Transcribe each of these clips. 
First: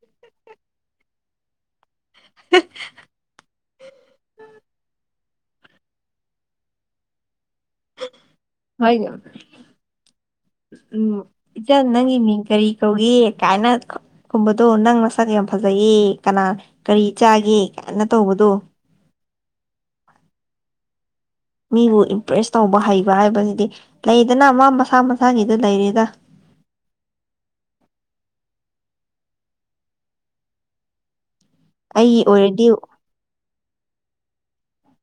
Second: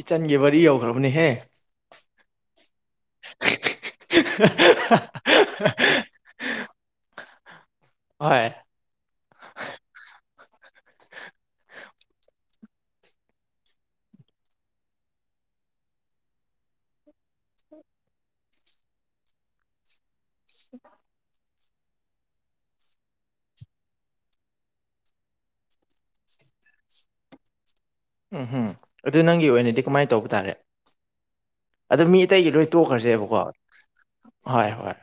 ꯏꯆꯟꯒꯤ ꯋꯥꯔꯤ ꯌꯧꯈ꯭ꯔꯥꯕꯅꯦꯍꯦ [unintelligible] [unintelligible] ꯍꯣꯏ ꯍ‌ꯣꯏꯒ ꯎꯝ ꯏꯆꯟ ꯅꯪꯒꯤ ꯃꯤꯡ ꯀꯔꯤ ꯀꯧꯒꯦ ꯀꯥꯏꯅ ꯈꯨꯝꯕꯗꯣ ꯅꯪ ꯃꯁꯛ ꯌꯥꯝ ꯐꯖꯩꯌꯦ ꯀꯅꯥ ꯀꯔꯤ ꯆꯥꯒꯦ ꯀꯥꯏꯅ ꯇꯧꯕꯗꯣ [inaudible] ꯃꯤꯕꯨ ꯏꯝꯄ꯭ꯔꯦꯁ ꯇꯧꯕ ꯍꯩꯕ ꯍꯥꯏꯕꯁꯤꯗꯤ ꯂꯩꯗꯅ ꯃꯥ ꯃꯁꯥ ꯃꯁꯥꯒꯤꯗ ꯂꯩꯔ‌ꯦꯗ ꯎꯝ ꯍꯨꯝ ꯑꯗꯨ ꯅꯪꯒꯤ ꯑꯣꯏꯅꯗꯤ ꯀꯃꯥꯏ ꯇꯧꯕ ꯇꯥꯔꯦ ꯑꯗꯨ ꯃꯤ ꯑꯩꯒꯤ ꯑꯇꯩꯒꯤ ꯂꯣꯏ ꯑꯣꯏꯔꯗꯤ ꯇꯣꯛꯈ꯭ꯔꯥꯁꯦꯕꯀꯣ ꯍꯣꯏ ꯍꯣꯏ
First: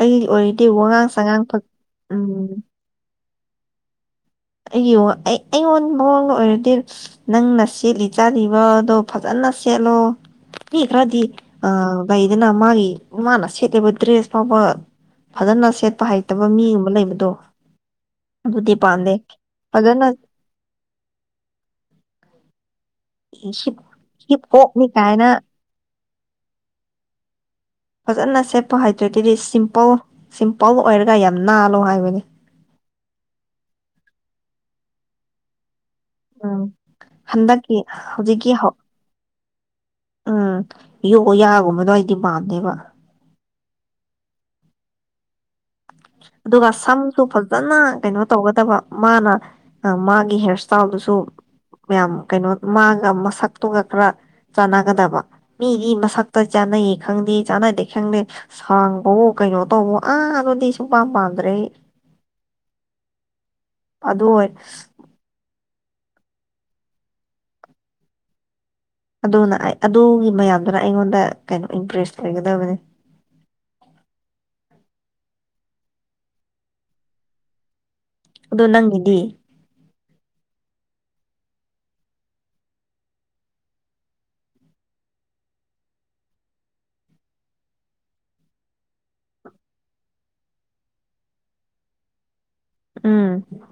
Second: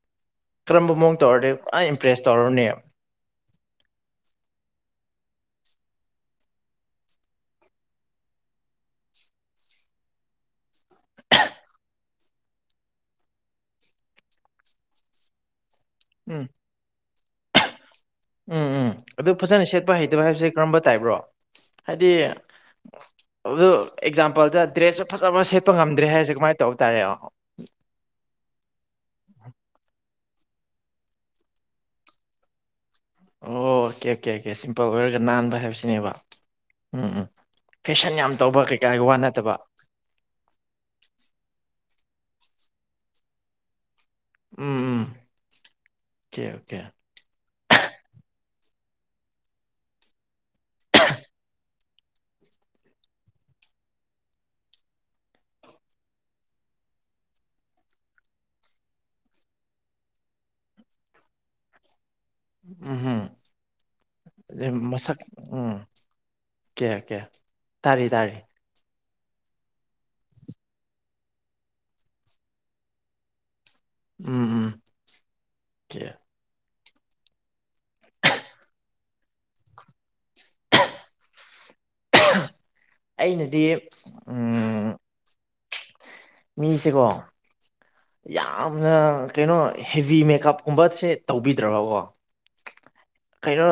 ꯑꯩꯒꯤ ꯑꯣꯏꯔꯗꯤ ꯋꯥꯉꯥꯡ ꯁꯉꯥꯡ ꯐꯛ ꯄ꯭ꯔꯦꯁ ꯇꯧꯔꯅꯦ ꯑꯩꯒꯤ ꯏꯌ‌ꯣꯡ ꯑꯩ ꯑꯩꯉꯣꯟ ꯃꯑꯣꯡꯗ ꯑꯣꯏꯔꯗꯤ ꯅꯪꯅ ꯁꯦꯠꯂꯤ ꯆꯥꯔꯤꯕ ꯗꯣ ꯐꯖꯅ ꯁꯦꯠꯂꯣ ꯃꯤ ꯈꯔꯗꯤ ꯑ ꯂꯩꯗꯅ ꯃꯥꯒꯤ ꯃꯥꯅ ꯁꯦꯠꯂꯤꯕ ꯗ꯭ꯔꯦꯁ ꯐꯥꯎꯕ ꯐꯖꯅ ꯁꯦꯠꯄ ꯎꯝ ꯍꯩꯇꯕ ꯃꯤꯒꯨꯝꯕ ꯂꯩꯕꯗꯣ ꯎꯝ ꯑꯗꯨꯗꯤ ꯎꯝ ꯄꯥꯝꯗꯦ ꯑꯗꯨ ꯐꯖꯅ ꯁꯦꯠꯄ ꯍꯩꯇꯕ ꯍꯥꯏꯕꯁꯦ ꯀꯔꯝꯕ ꯇꯥꯏꯞꯔꯣ ꯍꯥꯏꯗꯤ ꯑꯗꯨ ꯍꯤꯞ ꯍꯤꯞ ꯑꯦꯛꯖꯥꯝꯄꯜꯗ ꯍꯣꯞꯅꯤ ꯗ꯭ꯔꯦꯁꯁ‌ꯦ ꯀꯥꯏꯅ ꯐꯖꯕ ꯁꯦꯠꯄ ꯉꯝꯗ꯭ꯔꯦ ꯍꯥꯏꯔꯁꯦ ꯀꯃꯥꯏꯅ ꯇꯧꯕ ꯇꯥꯔꯦ ꯑꯣ ꯐꯖꯅ ꯁꯦꯠꯄ ꯍꯩꯇ‍꯭ꯔꯥꯗꯤꯅ‌ꯦ ꯁꯤꯝꯄꯜ ꯁꯤꯝꯄꯜ ꯑꯣꯏꯔꯒ ꯌꯥꯝ ꯅꯥꯜꯂꯣ ꯍꯥꯏꯕꯅꯦ ꯑꯣ ꯀꯦ ꯀꯦ ꯀꯦ ꯁꯤꯝꯄꯜ ꯑꯣꯏꯔꯒ ꯅꯥꯟꯕ ꯍꯥꯏꯕꯁꯤꯅꯦꯕ ꯎꯝ ꯎꯝ ꯍꯟꯗꯛꯀꯤ ꯐꯦꯁꯟ ꯌꯥꯝ ꯍꯧꯖꯤꯛꯀꯤ ꯇꯧꯕ ꯍꯧ ꯀꯩꯀꯥꯒꯤ ꯋꯥ ꯅꯠꯇꯕ ꯎꯝ ꯌꯣ ꯌꯥꯒꯨꯝꯕꯗ‌ꯣ ꯑꯩꯗꯤ ꯄꯥꯝꯗꯦꯕ ꯎꯝ ꯎꯝ ꯑꯣꯀꯦ ꯑꯗꯨꯒ ꯑꯣꯀꯦ ꯁꯝꯁꯨ ꯐꯖꯅ ꯀꯩꯅꯣ ꯇꯧꯒꯗꯕ ꯃꯥꯅ ꯃꯥꯒꯤ ꯍꯦꯔ ꯏꯁ ꯇꯥꯏꯜꯗꯨꯁꯨ ꯃꯌꯥꯝ ꯀꯩꯅꯣ ꯃꯥꯥꯒ ꯃꯁꯛꯇꯨꯒ ꯈꯔ ꯆꯥꯟꯅꯒꯗꯕ ꯃꯤꯒꯤ ꯃꯁꯛꯇ ꯆꯥꯅꯩꯌꯦ ꯈꯪꯗꯦ ꯆꯥꯟꯅꯗꯦ ꯈꯪꯗꯦ ꯁꯥꯡꯕ‌ꯑ‌ꯣ ꯀꯩꯅꯣ ꯇꯧꯕ‌ꯣ ꯑꯥ ꯑꯗꯨꯗꯤ ꯁꯨꯡꯄꯥꯝ ꯄꯥꯝꯗ꯭ꯔꯦ ꯑꯩ ꯎꯝ ꯍꯨꯝ ꯑꯗꯨ ꯑꯣꯏ ꯑꯗꯩ ꯃꯁꯛ ꯎꯝ ꯀꯦ ꯀꯦ ꯇꯥꯔꯤ ꯇꯥꯔꯤ ꯑꯗꯨꯅ ꯑꯩ ꯑꯗꯨꯒꯤ ꯃꯌꯥꯝꯗꯨꯅ ꯑꯩꯉꯣꯟꯗ ꯀꯩꯅꯣ ꯏꯝꯄ꯭ꯔꯦꯁ ꯑꯣꯏꯒꯗꯕꯅꯤ ꯎꯝ ꯍꯨꯝ ꯑ‌ꯣꯀ‌ꯣ ꯑꯗꯣ ꯅꯪꯒꯤꯗꯤ ꯑꯩꯅꯗꯤ ꯎꯝ ꯃꯤꯁꯤꯀꯣ ꯌꯥꯝꯅ ꯀꯩꯅꯣ ꯍꯦꯚꯤ ꯃꯦꯀꯞꯀꯨꯝꯕꯁꯦ ꯇꯧꯕꯤꯗ꯭ꯔꯕꯀꯣ ꯎꯝ ꯀꯩꯅꯣ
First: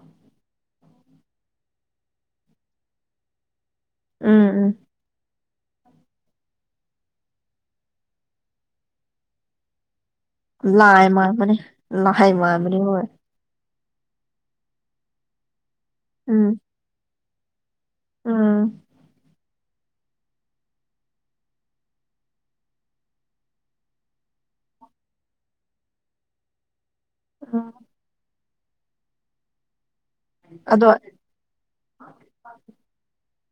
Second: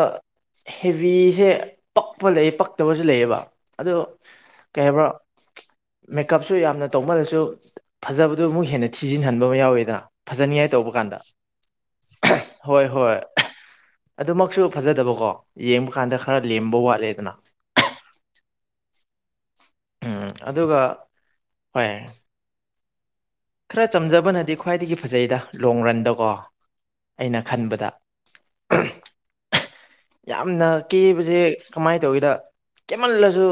ꯍꯦꯕꯤꯁꯦ ꯄꯛꯄ ꯂꯩ ꯄꯛꯇꯕꯁꯨ ꯂꯩꯌꯦꯕ ꯑꯗꯣ ꯎꯝ ꯎꯝ ꯀꯩ ꯍꯥꯏꯕ꯭ꯔꯥ ꯃꯦꯀꯞꯁꯨ ꯌꯥꯝꯅ ꯇꯧꯃꯜꯂꯁꯨ ꯐꯖꯕꯗꯨ ꯑꯃꯨꯛ ꯍꯦꯟꯅ ꯊꯤꯖꯤꯟꯍꯟꯕ ꯑꯃ ꯌꯥꯎꯋꯤꯗꯅ ꯐꯖꯅꯤꯉꯥꯏ ꯇꯧꯕ ꯂꯥꯏ ꯀꯥꯟꯗ ꯃꯥꯟꯕꯅꯦ ꯂꯥꯏ ꯃꯥꯟꯕꯅꯦ ꯍꯣꯏ ꯍꯣꯏ ꯑꯗꯨꯃꯛꯁꯨ ꯐꯖꯗꯕꯀꯣ ꯌꯦꯡꯕ ꯀꯥꯟꯗ ꯈꯔ ꯎꯝ ꯂꯦꯝꯕ ꯋꯥꯠꯂꯦꯗꯅ ꯎꯝ ꯎꯝ ꯑꯗꯨꯒ ꯍꯣꯏ ꯈꯔ ꯆꯝꯖꯕꯅꯗꯤ ꯈ꯭ꯋꯥꯏꯗꯒꯤ ꯐꯖꯩꯗꯥ ꯂꯣꯡ ꯔꯟꯗꯀꯣ ꯑꯩꯅ ꯎꯝ ꯈꯟꯕꯗ ꯌꯥꯝꯅ ꯑꯗꯣ ꯀꯦꯕꯖꯦ ꯀꯃꯥꯏ ꯇꯧꯒꯦꯗ ꯀꯦꯃꯜꯂꯁꯨ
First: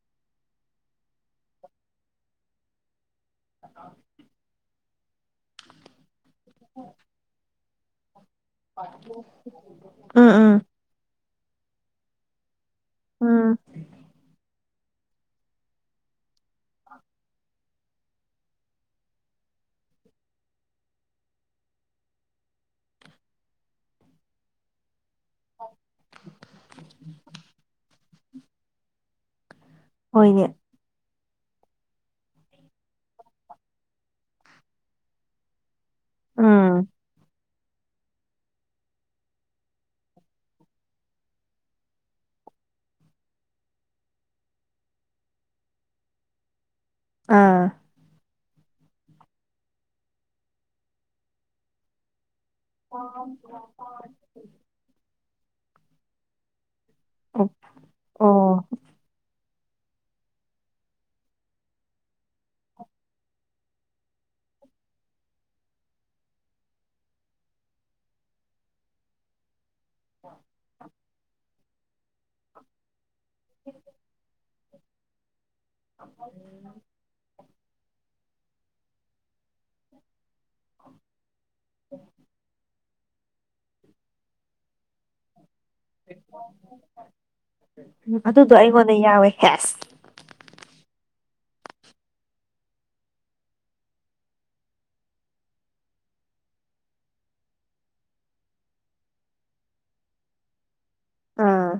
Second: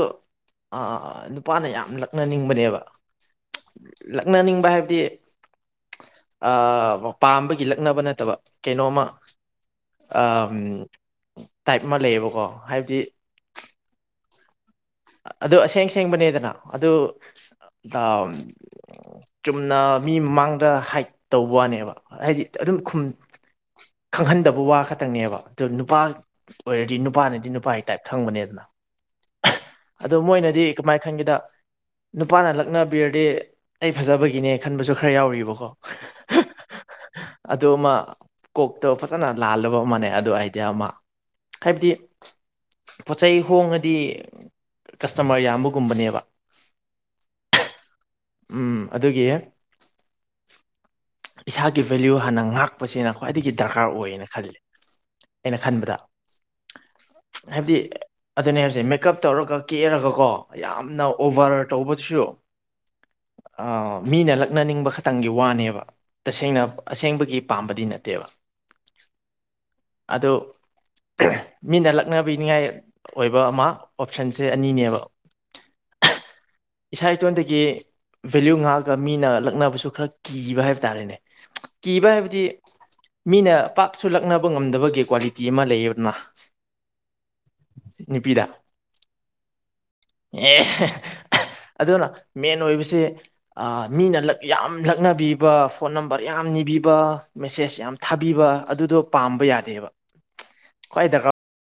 ꯑ ꯅꯨꯄꯥꯅ ꯌꯥꯝ ꯂꯛꯅꯅꯤꯡꯕꯅꯦꯕ ꯂꯛꯅꯅꯤꯡꯕ ꯍꯥꯏꯕꯗꯤ ꯑꯥ ꯄꯥꯝꯕꯒꯤ ꯂꯛꯅꯕ ꯅꯠꯇꯕ ꯀꯩꯅꯣꯝꯃ ꯎꯝ ꯑꯥꯝ ꯎꯝ ꯇꯥꯏꯞ ꯑꯃ ꯂꯩꯌꯦꯕꯀꯣ ꯍꯥꯏꯕꯗꯤ ꯎꯝ ꯑꯗꯨ ꯑꯁꯦꯡ ꯁꯦꯡꯕꯅꯤꯗꯅꯥ ꯑꯗꯨ ꯑ ꯆꯨꯝꯅ ꯃꯤ ꯃꯃꯥꯡꯗ ꯍꯥꯏꯠ ꯇꯧꯕ꯭ꯋꯥꯅꯦꯕ ꯍꯥꯏꯗꯤ ꯑꯗꯨꯝ ꯈꯨꯝ ꯈꯪꯍꯟꯗꯕ ꯋꯥ ꯈꯇꯪꯅꯦꯕ ꯑꯗꯨ ꯅꯨꯄꯥ ꯑꯣꯏꯔꯗꯤ ꯅꯨꯄꯥꯅꯗꯤ ꯅꯨꯄꯥꯏ ꯇꯥꯏꯞ ꯈꯪꯕꯅꯦꯗꯅꯥ ꯑꯗꯨ ꯍꯣꯏꯅꯦ ꯃꯣꯏꯅꯗꯤ ꯀꯃꯥꯏ ꯈꯟꯒꯦꯗꯥ ꯅꯨꯄꯥꯅ ꯂꯛꯅꯕꯤꯔꯗꯤ ꯑꯩ ꯐꯖꯕꯒꯤꯅꯦ ꯈꯟꯕꯁꯨ ꯈꯔ ꯌꯥꯎꯔꯤꯕꯀꯣ ꯎꯝ ꯑꯗꯨꯃꯥ ꯀꯣꯛꯇꯣ ꯐꯖꯅ ꯂꯥꯜꯂꯕ ꯑꯃꯅꯦ ꯑꯗꯣ ꯑꯥꯏꯗꯤꯌꯥ ꯑꯃ ꯍꯥꯏꯕꯗꯤ ꯄꯣꯠ ꯆꯩꯩ ꯍꯣꯡꯉꯗꯤ ꯀꯁꯇꯃꯔ ꯌꯥꯝꯕꯒꯨꯝꯕꯅꯦꯕ ꯑꯥ ꯎꯝ ꯑꯗꯨꯒꯤ ꯏꯁꯥꯒꯤ ꯚꯦꯜꯂꯨ ꯍꯥꯟꯅ ꯉꯥꯛ ꯄꯁꯤꯅ ꯈ꯭ꯋꯥꯏꯗꯒꯤ ꯗꯔꯀꯥꯔ ꯑꯣꯏꯌꯦꯅ ꯈꯜꯂꯤ ꯑꯩꯅ ꯈꯟꯕꯗ ꯑꯣ ꯍꯥꯏꯕꯗꯤ ꯑꯗꯨꯅꯦ ꯑꯣ ꯍꯥꯏꯕꯁꯦ ꯃꯦꯀꯞ ꯇꯧꯔꯒ ꯀꯦꯔꯒ ꯀꯣ ꯌꯥꯝꯅ ꯑꯣꯚꯔ ꯇꯧꯕꯗꯨꯁꯨ ꯑꯥ ꯃꯤꯅ ꯂꯛꯅꯅꯤꯡꯕ ꯈꯇꯪꯒꯤ ꯋꯥꯅꯦꯕ ꯇꯁꯦꯡꯅ ꯑꯁꯦꯡꯕꯒꯤ ꯄꯥꯝꯕꯗꯤ ꯅꯠꯇꯦꯕ ꯑꯗꯨ ꯃꯤꯅ ꯂꯛꯅꯕꯤꯅꯤꯉꯥꯏ ꯑꯣꯏꯕ ꯑꯃ ꯑꯣꯞꯁꯟꯁꯦ ꯑꯅꯤꯅꯦꯕ [inaudible] ꯏꯁꯥ ꯏꯇꯣꯟꯇꯒꯤ ꯚꯦꯂ꯭ꯌꯨ ꯉꯥꯡꯑꯒ ꯃꯤꯅ ꯂꯛꯅꯕꯁꯨ ꯈꯔ ꯀꯤꯕ ꯍꯥꯏꯕ ꯇꯥꯔꯦꯅꯦ ꯀꯤꯕ ꯍꯥꯏꯕꯗꯤ ꯃꯤꯅ ꯄꯥꯛꯁꯨ ꯂꯛꯅꯕ ꯉꯝꯗꯕꯒꯤ ꯀ꯭ꯋꯥꯂꯤꯇꯤ ꯑꯃ ꯂꯩꯌꯦꯕ ꯎꯝ ꯅꯨꯄꯤꯗ ꯑꯗꯨꯗꯣ ꯑꯩꯉꯣꯟꯗ ꯌꯥꯎꯋꯦ ꯍꯦꯁ ꯑꯦ ꯑꯗꯨꯅ ꯃꯦꯟ ꯑꯣꯏꯕꯁꯤ ꯑꯥꯥ ꯃꯤꯅ ꯂꯛ ꯌꯥꯝ ꯂꯛꯅꯕꯤꯕ ꯐꯣꯟ ꯅꯝꯕꯔ ꯌꯥꯝ ꯅꯤꯕꯤꯕ ꯃꯦꯁꯦꯁ ꯌꯥꯝ ꯊꯥꯕꯤꯕ ꯑꯗꯨꯗꯣ ꯄꯥꯝꯕ ꯌꯥꯗꯦꯕ ꯈ꯭ꯋꯥꯏ ꯗꯔꯀꯥꯔ ꯑꯥ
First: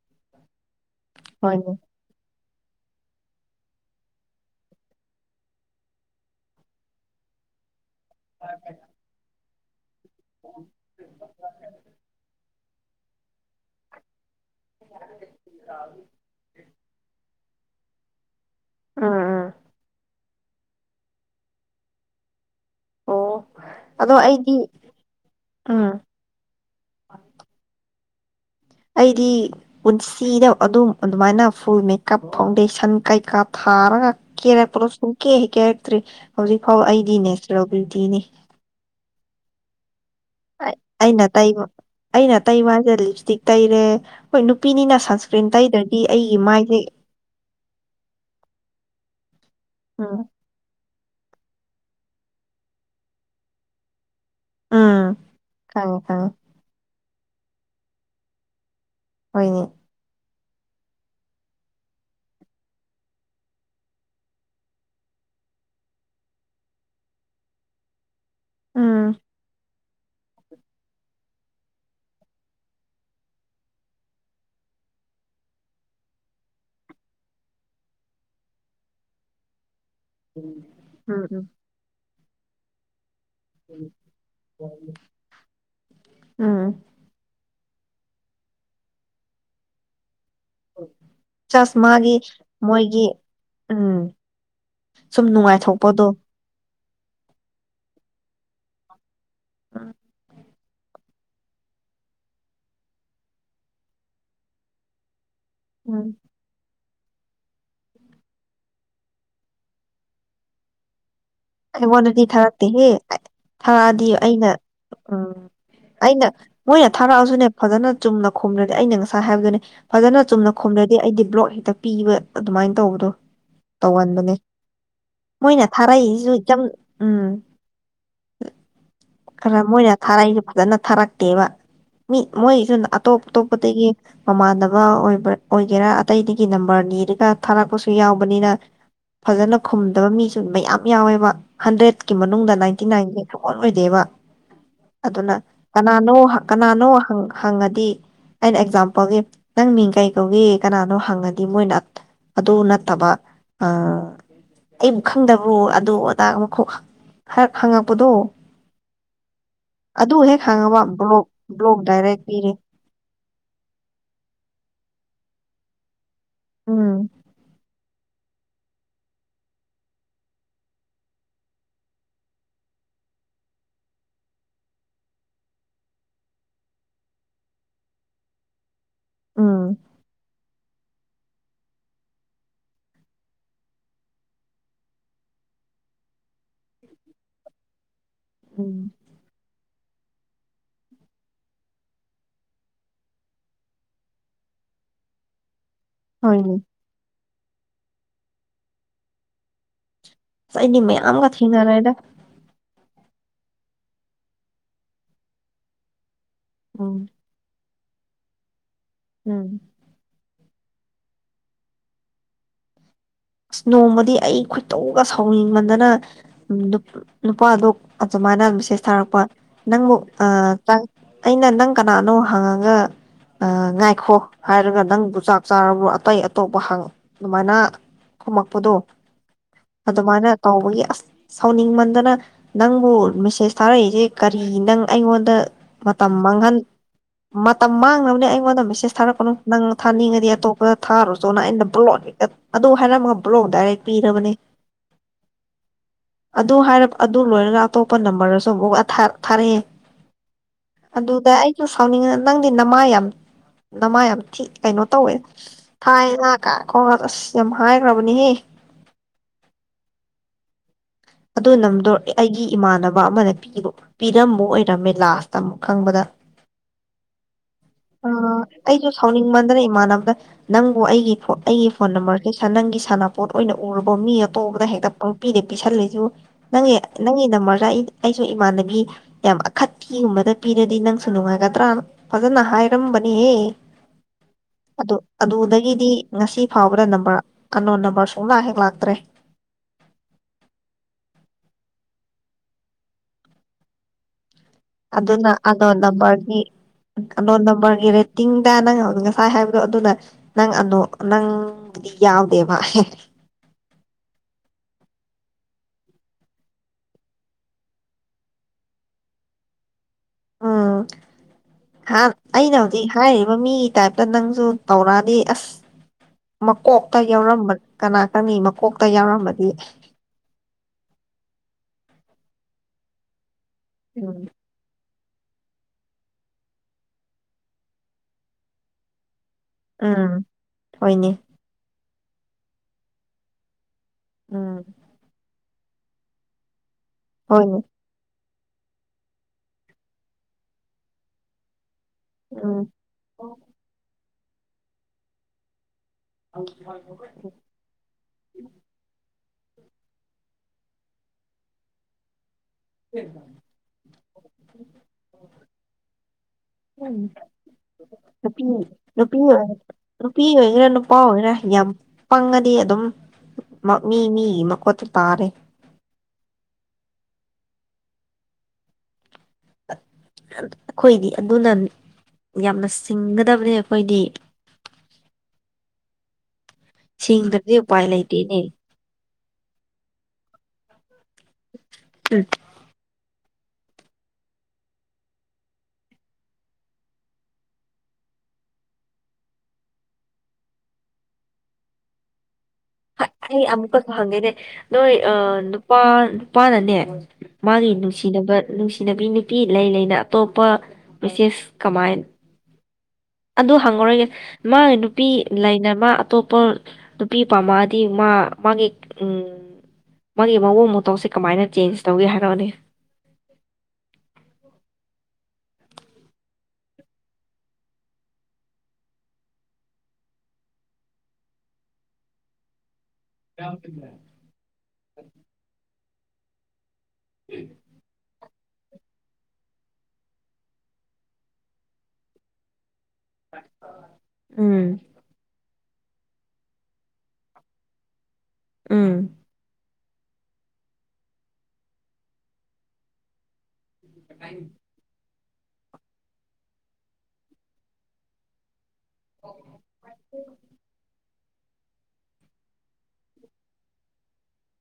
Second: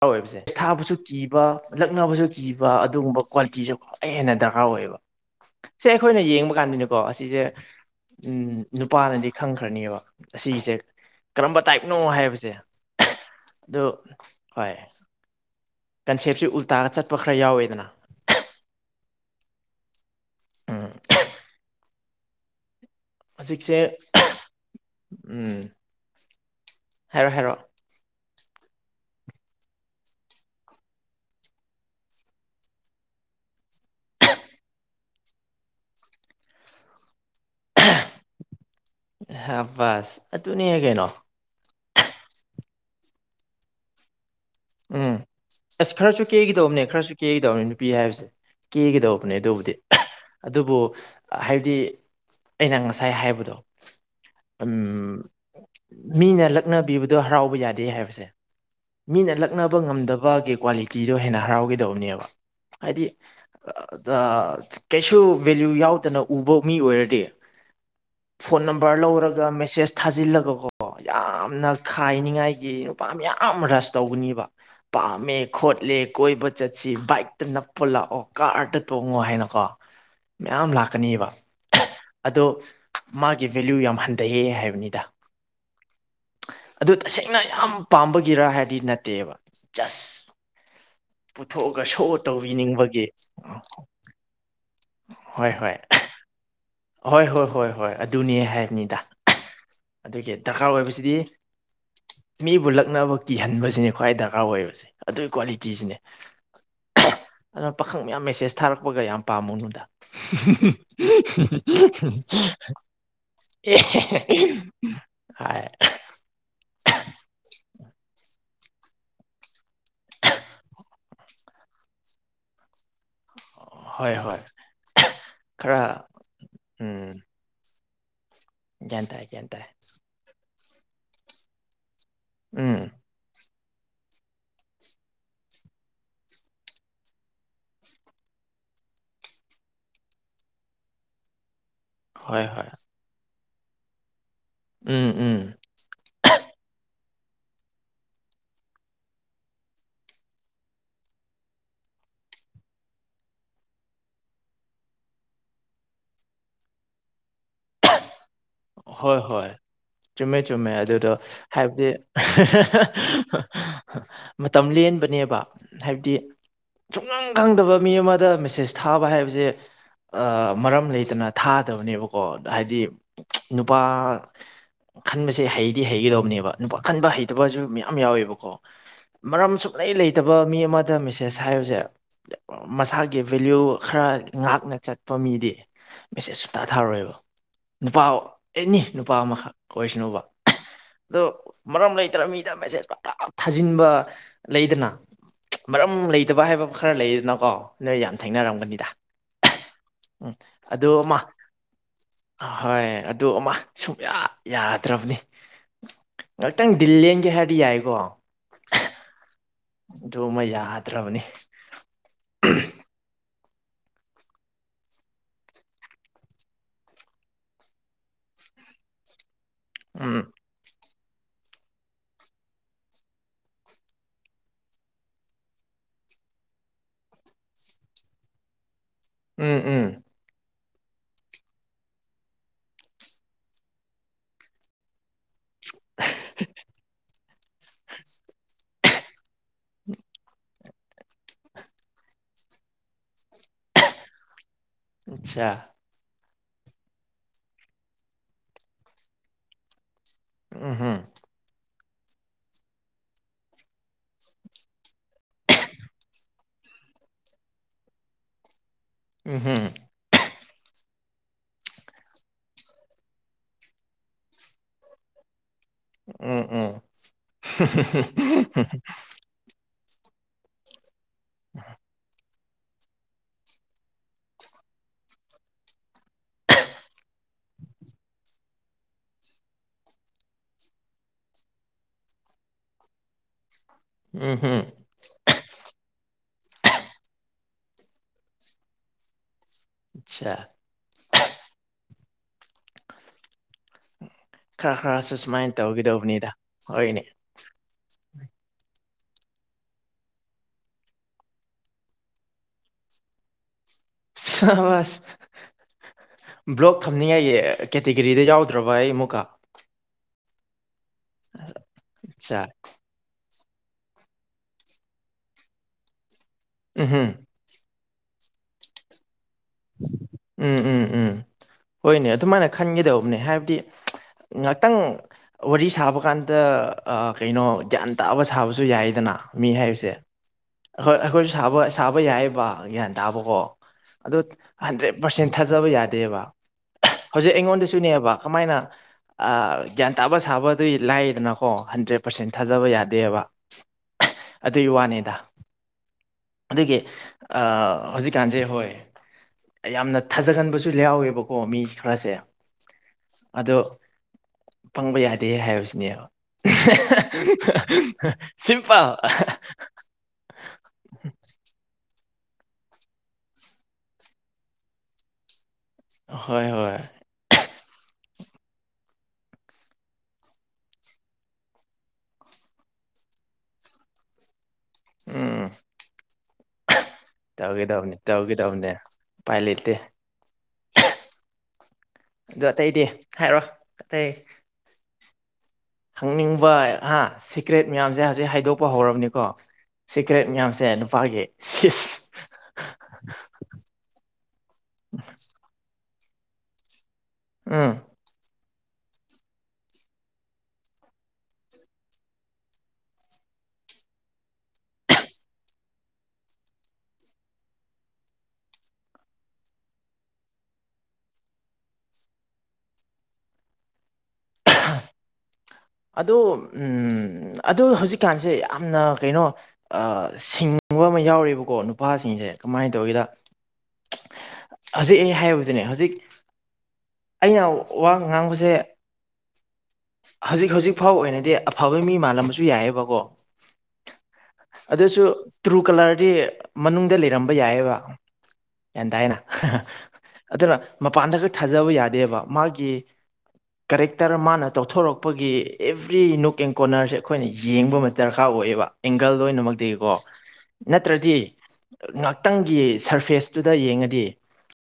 ꯌꯥꯎꯋꯦꯕꯁꯦ ꯊꯥꯕꯁꯨ ꯀꯤꯕ ꯍꯣꯏꯅꯦ ꯂꯛꯅꯕꯁꯨ ꯀꯤꯕ ꯑꯗꯨꯒꯨꯝꯕ ꯀ꯭ꯋꯥꯂꯤꯇꯤꯁꯦ ꯈ꯭ꯋꯥꯏ ꯍꯦꯟꯅ ꯗꯔꯀꯥꯔ ꯑꯣꯏꯌꯦꯕ ꯁꯦ ꯑꯩꯈꯣꯏꯅ ꯌꯦꯡꯕ ꯀꯥꯟꯗꯅꯤꯀꯣ ꯑꯁꯤꯁꯦ ꯎꯝ ꯅꯨꯄꯥꯅꯗꯤ ꯈꯪꯈ꯭ꯔꯅꯦꯕ ꯑꯁꯤꯒꯤꯁꯦ ꯀꯔꯝꯕ ꯇꯥꯏꯞꯅꯣ ꯍꯥꯏꯕꯁꯦ ꯑꯗꯨ ꯍꯣꯏ [inaudible] ꯀꯟꯁꯦꯞꯁꯤ ꯎꯜꯇꯥꯥꯒ ꯆꯠꯄ ꯈꯔ ꯌꯥꯎꯋꯦꯗꯅ ꯑꯥ ꯑꯥ ꯎꯝ ꯑꯣ ꯍꯧꯖꯤꯛꯁꯦ ꯑꯗꯣ ꯑꯩꯗꯤ ꯎꯝ ꯍꯥꯏꯔꯣ ꯍꯥꯏꯔꯣ ꯑꯩꯗꯤ ꯄꯨꯟꯁꯤꯗ ꯑꯗꯨꯝ ꯑꯗꯨꯃꯥꯏꯅ ꯐꯨꯜ ꯃꯦꯀꯞ ꯐꯥꯎꯟꯗꯦꯁꯟ ꯀꯩꯀꯥꯞ ꯊꯥꯔꯒ ꯀꯦꯔꯛꯄꯗꯣ ꯁꯨꯡ ꯀꯦ ꯍꯦ ꯀꯦꯔꯛꯇ꯭ꯔꯤ ꯍꯧꯖꯤꯛ ꯐꯥꯎ ꯑꯩꯗꯤ ꯅꯦꯆꯔꯦꯜ ꯕꯌꯨꯇꯤꯅꯤ ꯍꯥꯕꯁ ꯑꯩꯅ ꯇꯩꯕ ꯑꯩꯅ ꯇꯩꯕ ꯍꯥꯏꯔꯗꯤ ꯂꯤꯞ ꯏꯁꯇꯤꯛ ꯇꯩꯔꯦ ꯍꯣꯏ ꯅꯨꯄꯤꯅꯤꯅ ꯎꯝ ꯁꯟꯁꯀ꯭ꯔꯤꯟ ꯇꯩꯗ꯭ꯔꯗꯤ ꯈꯔꯁꯨ ꯑꯩꯒꯤ ꯃꯥꯏꯁꯦ ꯀꯦꯒꯤꯗꯧꯕꯅꯦ ꯈꯔꯁꯨ ꯀꯦꯒꯤꯗꯧꯕꯅꯤ ꯅꯨꯄꯤ ꯍꯥꯏꯕꯁꯦ ꯀꯤꯒꯗꯧꯕꯅꯦ ꯑꯗꯨꯕꯨꯗꯤ ꯎꯝ ꯑꯗꯨꯕꯨ ꯍꯥꯏꯕꯗꯤ ꯑꯩꯅ ꯉꯁꯥꯏ ꯍꯥꯏꯕꯗꯣ ꯎꯝ ꯈꯪꯉꯦ ꯈꯪꯉꯦ ꯃꯤꯅ ꯂꯛꯅꯕꯤꯕꯗꯣ ꯍꯔꯥꯎꯕ ꯌꯥꯗꯦ ꯍꯥꯏꯕꯁꯦ ꯃꯤꯅ ꯂꯛ ꯍꯣꯏꯅꯦ ꯉꯝꯗꯕꯒꯤ ꯀ꯭ꯋꯥꯂꯤꯇꯤꯗꯣ ꯍꯦꯟꯅ ꯍꯔꯥꯎꯒꯗꯧꯕꯅꯦꯕ ꯍꯥꯏꯗꯤ ꯀꯩꯁꯨ ꯚꯦꯂꯌꯨ ꯌꯥꯎꯗꯅ ꯎꯕ ꯃꯤ ꯑꯣꯏꯔꯗꯤ ꯐꯣꯟ ꯅꯝꯕꯔ ꯎꯝ ꯂꯧꯔꯒ ꯃꯦꯁꯦꯁ ꯊꯥꯖꯤꯜꯂꯒꯀꯣ ꯌꯥꯝꯅ ꯈꯥꯏꯅꯤꯡꯉꯥꯏꯒꯤ ꯅꯨꯄꯥ ꯃ ꯌꯥꯝ ꯔꯁ ꯇꯧꯕꯅꯤꯕ ꯄꯥꯝꯃꯦ ꯈꯣꯠꯂꯦ ꯀꯣꯏꯕ ꯆꯠꯁꯤ ꯕꯥꯏꯛꯇ ꯅꯛꯄ ꯂꯥꯛꯑꯣ ꯀꯥꯔꯗ ꯇꯣꯡꯉꯣ ꯍꯥꯏꯅꯀꯣ [inaudible] ꯃꯌꯥꯝ ꯂꯥꯛꯀꯅꯦꯕ ꯎꯝ ꯑꯗꯣ ꯃꯥꯒꯤ ꯚꯦꯂꯨ ꯌꯥꯝ ꯍꯟꯊꯩꯑꯦ ꯎꯝ ꯍꯥꯏꯕꯅꯤꯗ ꯎꯝ ꯑꯗꯨ ꯇꯁꯦꯡꯅ ꯌꯥꯝ ꯄꯥꯝꯕꯒꯤꯔ ꯍꯥꯏꯗꯤ ꯅꯠꯇꯦꯕ ꯖꯁ ꯆꯁ ꯄꯨꯊꯣꯛꯑꯒ ꯃꯥꯒꯤ ꯁꯣ ꯇꯧꯕꯤꯅꯤꯡꯕꯒꯤ ꯃꯣꯏꯒꯤ ꯎꯝ ꯁꯨꯝ ꯅꯨꯡꯉꯥꯏꯊꯣꯛꯄꯗꯣ ꯑꯍꯣꯏ ꯍꯣꯏ ꯍꯣꯏ ꯍꯣꯏ ꯑꯗꯨꯅꯦ ꯍꯥꯏꯕꯅꯤꯗ ꯎꯝ ꯑꯗꯨꯒꯤ ꯗꯔꯀꯥꯔ ꯑꯣꯏꯕꯁꯤꯗꯤ ꯃꯤꯕꯨ ꯂꯛꯅꯕ ꯀꯤꯍꯟꯕꯁꯤꯅꯦ ꯈ꯭ꯋꯥꯏ ꯗꯔꯀꯥꯔ ꯑꯣꯏꯌꯦꯕꯁꯦ ꯑꯗꯨꯒꯤ ꯀ꯭ꯋꯥꯂꯤꯇꯤꯁꯤꯅꯦ ꯎꯝ ꯑꯗꯨꯅ ꯄꯥꯈꯪ ꯃꯌꯥꯝ ꯃꯦꯁꯦꯁ ꯊꯥꯔꯛꯄꯒ ꯌꯥꯝ ꯄꯥꯝꯃꯨ ꯅꯨꯗ [inaudible] ꯑꯩꯉꯣꯟꯗꯗꯤ ꯊꯥꯔꯛꯇꯦꯍꯦ ꯑꯦ ꯊꯥꯔꯛꯑꯗꯤ ꯑꯩꯅ ꯎꯝ ꯍꯥꯏ ꯑꯩꯅ ꯃꯣꯏꯅ ꯊꯥꯔꯛꯑꯁꯨꯅꯦ ꯐꯖꯅ ꯆꯨꯝꯅ ꯈꯨꯝꯂꯗꯤ ꯑꯩꯅ ꯉꯁꯥꯏ ꯍꯥꯏꯕꯗꯨꯅꯦ ꯐꯖꯅ ꯆꯨꯝꯅ ꯈꯣꯝꯂꯗꯤ ꯑꯩꯗꯤ ꯕ꯭ꯂꯣꯛ ꯍꯦꯛꯇ ꯄꯤꯕ ꯑꯗꯨꯃꯥꯏꯅ ꯇꯧꯕꯗꯣ ꯍꯣꯏ ꯇꯧꯍꯟꯕꯅꯦ ꯍꯣꯏ ꯃꯣꯏꯅ ꯈꯔ ꯊꯥꯔꯛꯏꯁꯨ ꯎꯝ ꯒ꯭ꯌꯥꯟ ꯇꯥꯏ ꯒ꯭ꯌꯥꯟ ꯈꯔ ꯇꯥꯏ ꯃꯣꯏꯅ ꯊꯥꯔꯛꯏꯁꯨ ꯐꯖꯅ ꯊꯥꯔꯛꯇꯦꯕ ꯃꯤꯠ ꯃꯣꯏꯁꯨ ꯎꯝ ꯑꯇꯣꯞ ꯑꯇꯣꯞꯄ ꯄꯗꯒꯤ ꯃꯃꯥꯟꯅꯕ ꯑꯣꯏꯕ ꯑꯣꯏꯒꯦꯔꯥ ꯑꯇꯩꯗꯒꯤ ꯅꯝꯕꯔꯅꯤꯔꯒ ꯊꯥꯔꯛꯄꯁꯨ ꯌꯥꯎꯕꯅꯤꯅ ꯐꯖꯅ ꯈꯨꯝꯗꯕ ꯃꯤꯁꯨ ꯃꯌꯥꯝ ꯌꯥꯎꯋꯦꯕ ꯍꯟꯗ꯭ꯔꯦꯠꯀꯤ ꯍꯣꯏ ꯃꯅꯨꯡꯗ ꯍꯣꯏ ꯅꯥꯏꯟꯇꯤ ꯅꯥꯏꯟꯁꯦ ꯁꯨꯡꯜ ꯑꯣꯏꯗꯦꯕ ꯎꯝ ꯑꯗꯨꯅ ꯎꯝ ꯀꯅꯥꯅꯣ ꯀꯅꯥꯅꯣ ꯍꯪꯉꯗꯤ ꯑꯩꯅ ꯑꯦꯛꯖꯥꯝꯄꯜꯒꯤ ꯅꯪ ꯃꯤꯡ ꯀꯩ ꯀꯧꯒꯤ ꯀꯅꯥꯅꯣ ꯍꯪꯉꯗꯤ ꯃꯣꯏꯅ ꯑꯗꯨ ꯅꯠꯇꯕ ꯑꯥ ꯑꯩꯕꯨ ꯈꯪꯗꯕ꯭ꯔꯣ ꯑꯗꯨ ꯑꯗꯥ ꯑꯃꯈꯣꯛꯔ ꯍꯪꯉꯛꯄꯗꯣ ꯍꯣꯏ ꯍꯣꯏ ꯑꯗꯨ ꯆꯨꯝꯃꯦ ꯍꯦꯛ ꯆꯨꯝꯃꯦ ꯍꯪꯉꯕ ꯑꯗꯨꯗꯣ ꯕ꯭ꯂꯣꯛ ꯕ꯭ꯂꯣꯛ ꯍꯥꯏꯕꯗꯤ ꯗꯥꯏꯔꯦꯛ ꯄꯤꯔꯦ ꯃꯇꯝ ꯂꯦꯟꯕꯅꯦꯕ ꯍꯥꯏꯕꯗꯤ ꯎꯝ ꯁꯨꯡꯈꯪ ꯈꯪꯗꯕ ꯃꯤ ꯑꯃꯗ ꯃꯦꯁꯦꯁ ꯊꯥꯕ ꯍꯥꯏꯕꯁꯦ ꯃꯔꯝ ꯂꯩꯇꯅ ꯑꯥ ꯊꯥꯗꯕꯅꯦꯕꯀꯣ ꯍꯥꯏꯗꯤ ꯅꯨꯄꯥ ꯈꯟꯕꯁꯦ ꯍꯩꯗꯤ ꯍꯩꯒꯗꯧꯕꯅꯦꯕ ꯅꯨꯄꯥ ꯈꯟꯕ ꯍꯩꯇꯕꯁꯨ ꯃꯌꯥꯝ ꯌꯥꯎꯋꯦꯕꯀꯣ ꯃꯔꯝ ꯎꯝ ꯁꯨꯡꯂꯩ ꯂꯩꯇꯕ ꯃꯤ ꯑꯃꯗ ꯃꯦꯁꯦꯁ ꯍꯥꯏꯕꯁꯦ ꯃꯁꯥꯒꯤ ꯚꯦꯂꯌꯨ ꯈꯔ ꯉꯥꯛꯅ ꯆꯠꯄ ꯃꯤꯗꯤ ꯃꯦꯁꯦꯖ ꯁꯨꯛꯊꯥ ꯊꯥꯔꯣꯏꯕ ꯅꯨꯄꯥ ꯑꯦꯅꯤ ꯎꯝ ꯅꯨꯄꯥ ꯑꯃ ꯑꯣꯏꯁꯅꯨꯕ ꯑꯣ ꯃꯔꯝ ꯂꯩꯇꯅ ꯃꯤꯗ ꯃꯦꯁꯦꯖ ꯄꯨꯡꯊꯥ ꯊꯥꯖꯤꯟꯕ ꯂꯩꯗꯅ ꯃꯔꯝ ꯂꯩꯇꯕ ꯍꯣꯏꯅꯦ ꯍꯥꯏꯕ ꯈꯔ ꯂꯩꯗꯅꯀꯣ ꯅꯣꯏ ꯌꯥꯝ ꯊꯦꯡꯅꯔꯝꯒꯅꯤꯗ ꯑꯁ ꯑꯩꯗꯤ ꯃꯌꯥꯝꯒ ꯊꯦꯡꯅꯔꯦꯗ ꯑꯍꯣꯏ ꯑꯗꯨ ꯑꯃ ꯁꯨꯡꯌꯥ ꯌꯥꯗ꯭ꯔꯕꯅꯤ ꯉꯛꯇꯪ ꯗꯤꯜ ꯎꯝ ꯂꯦꯟꯒꯦ ꯍꯥꯏꯔꯗꯤ ꯌꯥꯏꯀꯣ ꯎꯝ ꯑꯗꯨ ꯑꯃ ꯌꯥꯗ꯭ꯔꯕꯅꯤ ꯑꯁ ꯅꯣꯡꯃꯗꯤ ꯑꯩ ꯈꯣꯏꯗꯧꯒ ꯁꯥꯎꯅꯤꯡꯃꯟꯗꯅ ꯅꯨꯞ ꯅꯨꯄꯥꯗꯣ ꯑꯗꯨꯃꯥꯏꯅ ꯃꯦꯁꯦꯁ ꯊꯥꯔꯛꯄ ꯅꯪꯕꯨ ꯎꯝ ꯑ ꯑꯩꯅ ꯅꯪ ꯀꯅꯥꯅꯣ ꯍꯪꯉꯒ ꯉꯥꯏꯈꯣ ꯍꯥꯏꯔꯒ ꯅꯪꯕꯨ ꯆꯥꯛ ꯆꯥꯔꯕ꯭ꯔꯣ ꯑꯇꯩ ꯑꯇꯣꯞꯄ ꯍꯪ ꯑꯗꯨꯃꯥꯏꯅ ꯈꯨꯝꯃꯛꯄꯗꯣ ꯎꯝ ꯎꯝ ꯑꯗꯨꯃꯥꯏꯅ ꯇꯧꯕꯒꯤ ꯑꯁ ꯁꯥꯎꯅꯤꯡꯃꯟꯗꯅ ꯅꯪꯕꯨ ꯃꯦꯁꯦꯁ ꯊꯥꯔꯛꯏꯁꯦ ꯀꯔꯤ ꯅꯪ ꯑꯩꯉꯣꯟꯗ ꯃꯇꯝ ꯃꯥꯡꯍꯟ ꯃꯇꯝ ꯃꯥꯡꯅꯕꯅꯦ ꯑꯩꯉꯣꯟꯗ ꯃꯦꯁꯦꯁ ꯊꯥꯔꯛꯀꯅꯨ ꯅꯪꯅ ꯊꯥꯅꯤꯡꯉꯗꯤ ꯑꯇꯣꯞꯄꯗ ꯊꯥꯔꯨꯆꯣꯅ ꯑꯩꯅ ꯕꯂꯣꯛ ꯍꯦꯛꯇꯥ ꯑꯗꯨ ꯍꯥꯏꯔꯝꯃ ꯕ꯭ꯂꯣꯛ ꯗꯥꯏꯔꯦꯛ ꯄꯤꯔꯕꯅꯦ ꯑꯠꯆꯥ ꯑꯗꯨ ꯍꯥꯏꯔꯞ ꯑꯗꯨ ꯂꯣꯏꯔꯒ ꯑꯇꯣꯞꯄ ꯅꯝꯕꯔꯗꯁꯨ ꯑꯃꯨꯛ ꯊꯥꯔꯛ ꯊꯥꯔꯛꯑꯦ ꯎꯝꯍꯨꯝ ꯑꯗꯨꯗ ꯑꯩꯁꯨ ꯁꯥꯎꯅꯤꯡꯉ ꯅꯪꯗꯤ ꯅꯃꯥꯏ ꯌꯥꯝ ꯅꯃꯥꯏ ꯌꯥꯝ ꯊꯤ ꯀꯩꯅꯣ ꯇꯧꯋꯦ ꯍꯥꯏꯅ ꯀꯣ ꯑꯁ ꯌꯥꯝ ꯍꯥꯏꯈ꯭ꯔꯕꯅꯤꯍꯦ ꯎꯝ ꯍꯝ ꯑꯗꯨ ꯅꯝꯕꯔꯗꯣ ꯑꯩꯒꯤ ꯏꯃꯥꯟꯅꯕ ꯑꯃꯅ ꯄꯤꯕ ꯄꯤꯔꯝꯕ ꯑꯣꯏꯔꯝꯃꯦ ꯂꯥꯁ ꯇ ꯈꯪꯕꯗ ꯎꯝ ꯎꯝ ꯑ ꯑꯩꯁꯨ ꯁꯥꯎꯅꯤꯡ ꯃꯟꯗꯅ ꯏꯃꯥꯟꯅꯕꯗ ꯅꯪꯕꯨ ꯑꯩꯒꯤ ꯑꯩꯒꯤ ꯐꯣꯟ ꯅꯝꯕꯔ ꯁꯦ ꯅꯪꯒꯤ ꯁꯥꯟꯅꯄꯣꯠ ꯑꯣꯏꯅ ꯎꯔꯕꯣ ꯃꯤ ꯑꯇꯣꯞꯄꯗ ꯍꯦꯛꯇ ꯄꯪꯄꯤꯗ ꯄꯤꯁꯜꯂꯤ ꯑꯩꯁꯨ ꯅꯪꯒꯤ ꯅꯪꯒꯤ ꯅꯝꯕꯔꯗ ꯑꯩ ꯑꯩꯁꯨ ꯏꯃꯥꯟꯅꯕꯤ ꯌꯥꯝ ꯑꯈꯠꯄꯤ ꯑꯃꯗ ꯄꯤꯔꯗꯤ ꯅꯪꯁꯨ ꯅꯨꯡꯉꯥꯏꯒꯗ꯭ꯔꯅ ꯐꯖꯅ ꯍꯥꯏꯔꯝꯕꯅꯤꯍꯦ ꯎꯝ ꯍꯝ ꯑꯗꯨ ꯑꯗꯨꯗꯒꯤꯗꯤ ꯉꯁꯤ ꯐꯥꯎꯕꯗ ꯅꯝꯕꯔ ꯑꯟꯅꯣꯟ ꯅꯝꯕꯔ ꯁꯨꯡꯂꯥꯛ ꯍꯦꯛ ꯂꯥꯛꯇ꯭ꯔꯦ ꯑꯆꯥ ꯈꯔ ꯈꯔꯁꯨ ꯑꯗꯨꯅ ꯁꯨꯃꯥꯏꯅ ꯑꯟꯅꯣꯟ ꯇꯧꯒꯗꯧꯕꯅꯤꯗ ꯅꯝꯕꯔꯒꯤ ꯍꯣꯏꯅꯦ ꯑꯟꯅꯣꯟ ꯅꯝꯕꯔꯒꯤ ꯔꯦ ꯇꯤꯡꯗ ꯅꯪ ꯍꯧꯛ ꯉꯁꯥꯏ ꯍꯥꯏꯕꯗꯣ ꯑꯗꯨꯅ ꯅꯪ [unintelligible] ꯅꯪꯕꯨꯗꯤ ꯌꯥꯎꯗꯦꯕ ꯁꯕꯥꯁ ꯕ꯭ꯂꯣꯛ ꯊꯝꯅꯤꯡꯉꯥꯏꯒꯤ ꯀꯦꯇꯤꯒꯣꯔꯤꯗ ꯌꯥꯎꯗ꯭ꯔꯕ ꯑꯩ ꯑꯃꯨꯛꯀ ꯍꯥ ꯆꯥꯔꯦ ꯑꯩꯅ ꯍꯧꯖꯤꯛ ꯍꯥꯏꯔꯤꯕ ꯃꯤꯒꯤ ꯇꯥꯏꯞꯇ ꯅꯪꯁꯨ ꯇꯧꯔꯛꯑꯗꯤ ꯑꯁ ꯃꯀꯣꯛꯇ ꯎꯝꯍꯨꯝ ꯌꯥꯎꯔꯝꯕ ꯀꯅꯥ ꯈꯪꯅꯤ ꯃꯀꯣꯛꯇ ꯌꯥꯎꯔꯝꯃꯗꯤ ꯎꯝ ꯎꯝ ꯎꯝ ꯍꯣꯏꯅꯦ ꯑꯗꯨꯃꯥꯏꯅ ꯈꯟꯒꯗꯧꯕꯅꯦ ꯍꯥꯏꯕꯗꯤ ꯎꯝ ꯉꯥꯇꯪ ꯋꯥꯔꯤ ꯁꯥꯕ ꯀꯥꯟꯗ ꯑꯥ ꯀꯩꯅꯣ ꯒ꯭ꯌꯥꯟ ꯇꯥꯕ ꯁꯥꯕꯁꯨ ꯌꯥꯏꯗꯅ ꯃꯤ ꯍꯥꯏꯕꯁꯦ ꯎꯝ ꯑꯈꯣꯏ ꯍꯣꯏꯅꯦ ꯑꯩꯈꯣꯏ ꯁꯥꯕ ꯁꯥꯕ ꯌꯥꯏꯌꯦꯕ ꯒ꯭ꯌꯥꯟ ꯇꯥꯕꯀꯣ ꯑꯗꯣ ꯎꯝ ꯍꯟꯗ꯭ꯔꯦꯠ ꯄꯥꯔꯁꯦꯟ ꯊꯥꯖꯕ ꯌꯥꯗꯦꯕ ꯍꯧꯖꯤꯛ ꯍꯣꯏꯅꯦ ꯑꯩꯉꯣꯟꯗꯁꯨ ꯁꯨꯅꯦꯕ ꯀꯃꯥꯏꯅ ꯑ ꯒ꯭ꯌꯥꯟ ꯇꯥꯕ ꯁꯥꯕꯗꯨ ꯂꯥꯏꯌꯦꯗꯅꯀꯣ ꯍꯟꯗ꯭ꯔꯦꯠ ꯄꯔꯁꯦꯟ ꯎꯝ ꯊꯥꯖꯕ ꯌꯥꯗꯦꯕ ꯑꯗꯨꯒꯤ ꯋꯥꯅꯤꯗ ꯑꯗꯨꯒꯤ ꯑꯥ ꯍꯧꯖꯤꯛꯀꯥꯟꯁꯦ ꯍꯣꯏ ꯌꯥꯝꯅ ꯊꯥꯖꯒꯟꯕꯁꯨ ꯌꯥꯎꯋꯦꯕꯀꯣ ꯃꯤ ꯈꯔꯁꯦ ꯑꯗꯣ ꯄꯪꯕ ꯌꯥꯗꯦ ꯍꯥꯏꯕꯁꯤꯅꯦꯕ ꯎꯝ [unintelligible] ꯅꯨꯄꯤ ꯁꯤꯝꯄꯜ ꯅꯨꯄꯤ ꯑꯣꯏ ꯅꯨꯄꯤ ꯑꯣꯏꯒꯦꯔ ꯅꯨꯄꯥ ꯑꯣꯏꯒꯦꯔ ꯌꯥꯝ ꯄꯪꯉꯗꯤ ꯑꯗꯨꯝ ꯃꯤ ꯃꯤꯒꯤ ꯃꯈꯨꯠꯇ ꯇꯥꯔꯦ ꯍꯣꯏ ꯍꯣꯏ ꯑꯩꯈꯣꯏꯗꯤ ꯑꯗꯨꯅ ꯌꯥꯝꯅ ꯁꯤꯡꯒꯗꯕꯅꯦ ꯑꯩꯈꯣꯏꯗꯤ ꯎꯝ ꯁꯤꯡꯗ꯭ꯔꯗꯤ ꯇꯧꯒꯦ ꯎꯄꯥꯏ ꯇꯧꯕꯅꯦ ꯂꯩꯇꯦꯅꯦ ꯇꯧꯒꯦꯗꯧꯕꯅꯦ ꯎꯄꯥꯏ ꯂꯩꯇꯦ ꯎꯝ [unintelligible] ꯑꯗꯣ ꯑꯇꯩꯗꯤ ꯍꯥꯏꯔꯣ ꯑꯇꯩ ꯍꯪꯅꯤꯡꯕ ꯍꯥ ꯁꯤꯀ꯭ꯔꯦꯠ ꯃꯌꯥꯝꯁꯦ ꯍꯧꯖꯤꯛ ꯍꯥꯏꯗꯣꯛꯄ ꯍꯧꯔꯕꯅꯤꯀꯣ ꯁꯤꯀ꯭ꯔꯦꯠ ꯃꯌꯥꯝꯁꯦ ꯅꯨꯄꯥꯒꯤ ꯁꯤꯁ ꯑꯩ ꯑꯃꯨꯛꯀꯁꯨ ꯍꯪꯉꯦꯅꯦ ꯅꯣꯏ ꯅꯨꯄꯥ ꯅꯨꯄꯥꯅꯅꯦ ꯃꯥꯒꯤ ꯎꯝ ꯅꯨꯡꯁꯤꯅꯕ ꯅꯨꯡꯁꯤꯅꯕꯤ ꯅꯨꯄꯤ ꯂꯩ ꯂꯩꯅ ꯑꯇꯣꯞꯄ ꯃꯦꯁꯦꯁ ꯀꯃꯥꯏꯟ ꯑꯗꯨ ꯍꯪꯉꯔꯣꯢꯒꯦ ꯃꯥ ꯅꯨꯄꯤ ꯂꯩꯅ ꯃꯥ ꯑꯇꯣꯞꯄ ꯅꯨꯄꯤ ꯄꯥꯝꯃ ꯑꯗꯤ ꯃꯥ ꯃꯥꯒꯤ ꯎꯝ ꯃꯥꯒꯤ ꯃꯑꯣꯡ ꯃꯇꯧꯁꯦ ꯀꯃꯥꯏꯅ ꯆꯦꯟꯖ ꯇꯧꯒꯦ ꯍꯥꯏꯔꯛꯅꯤ ꯑꯗꯨ ꯑꯝ ꯑꯗꯨ ꯍꯧꯖꯤꯛꯀꯥꯟꯁꯦ ꯌꯥꯝꯅ ꯀꯩꯅꯣ ꯑꯥ ꯁꯤꯡꯕ ꯑꯃ ꯌꯥꯎꯑꯦꯕꯀꯣ ꯅꯨꯄꯥꯁꯤꯡꯁꯦ ꯀꯃꯥꯏꯟ ꯇꯧꯒꯦꯗ [unintelligible] ꯍꯧꯖꯤꯛ ꯑꯩ ꯍꯥꯏꯕꯗꯨꯅꯦ ꯍꯧꯖꯤꯛ ꯑꯩꯅ ꯋꯥ ꯉꯥꯡꯕꯁꯦ ꯍꯧꯖꯤꯛ ꯍꯧꯖꯤꯛ ꯐꯥꯎ ꯑꯣꯏꯅꯗꯤ ꯑꯐꯕ ꯃꯤ ꯃꯥꯜꯂꯝꯕꯁꯨ ꯌꯥꯏꯑꯕꯀꯣ ꯎꯝ ꯑꯗꯨꯁꯨ ꯇ꯭ꯔꯨ ꯀꯂꯔꯗꯤ ꯃꯅꯨꯡꯗ ꯂꯩꯔꯝꯕ ꯌꯥꯏꯑꯕ ꯒ꯭ꯌꯥꯟ ꯎꯝ ꯇꯥꯏꯅ [unintelligible] ꯑꯗꯨꯅ ꯃꯄꯥꯟꯗ ꯈꯛ ꯊꯥꯖꯕ ꯌꯥ ꯗꯦꯕ ꯃꯥꯒꯤ ꯀꯔꯦꯛꯇꯔ ꯃꯥꯅ ꯇꯧꯊꯣꯔꯛ ꯑꯄꯒꯤ ꯑꯦꯕ꯭ꯔꯤ ꯅꯨꯡꯛ ꯑꯦꯟ ꯀꯣꯅꯔꯁꯦ ꯑꯩꯈꯣꯏꯅ ꯌꯦꯡꯕ ꯑꯃ ꯗꯔꯀꯥꯔ ꯑꯣꯏꯌꯦꯕ ꯑꯦꯡꯒꯜ ꯂꯣꯏꯅꯃꯛꯇꯤꯀꯣ ꯅꯠꯇ꯭ꯔꯗꯤ ꯉꯥꯛꯇꯪꯒꯤ ꯁꯔꯐꯦꯁꯇꯨꯗ ꯌꯦꯡꯉꯗꯤ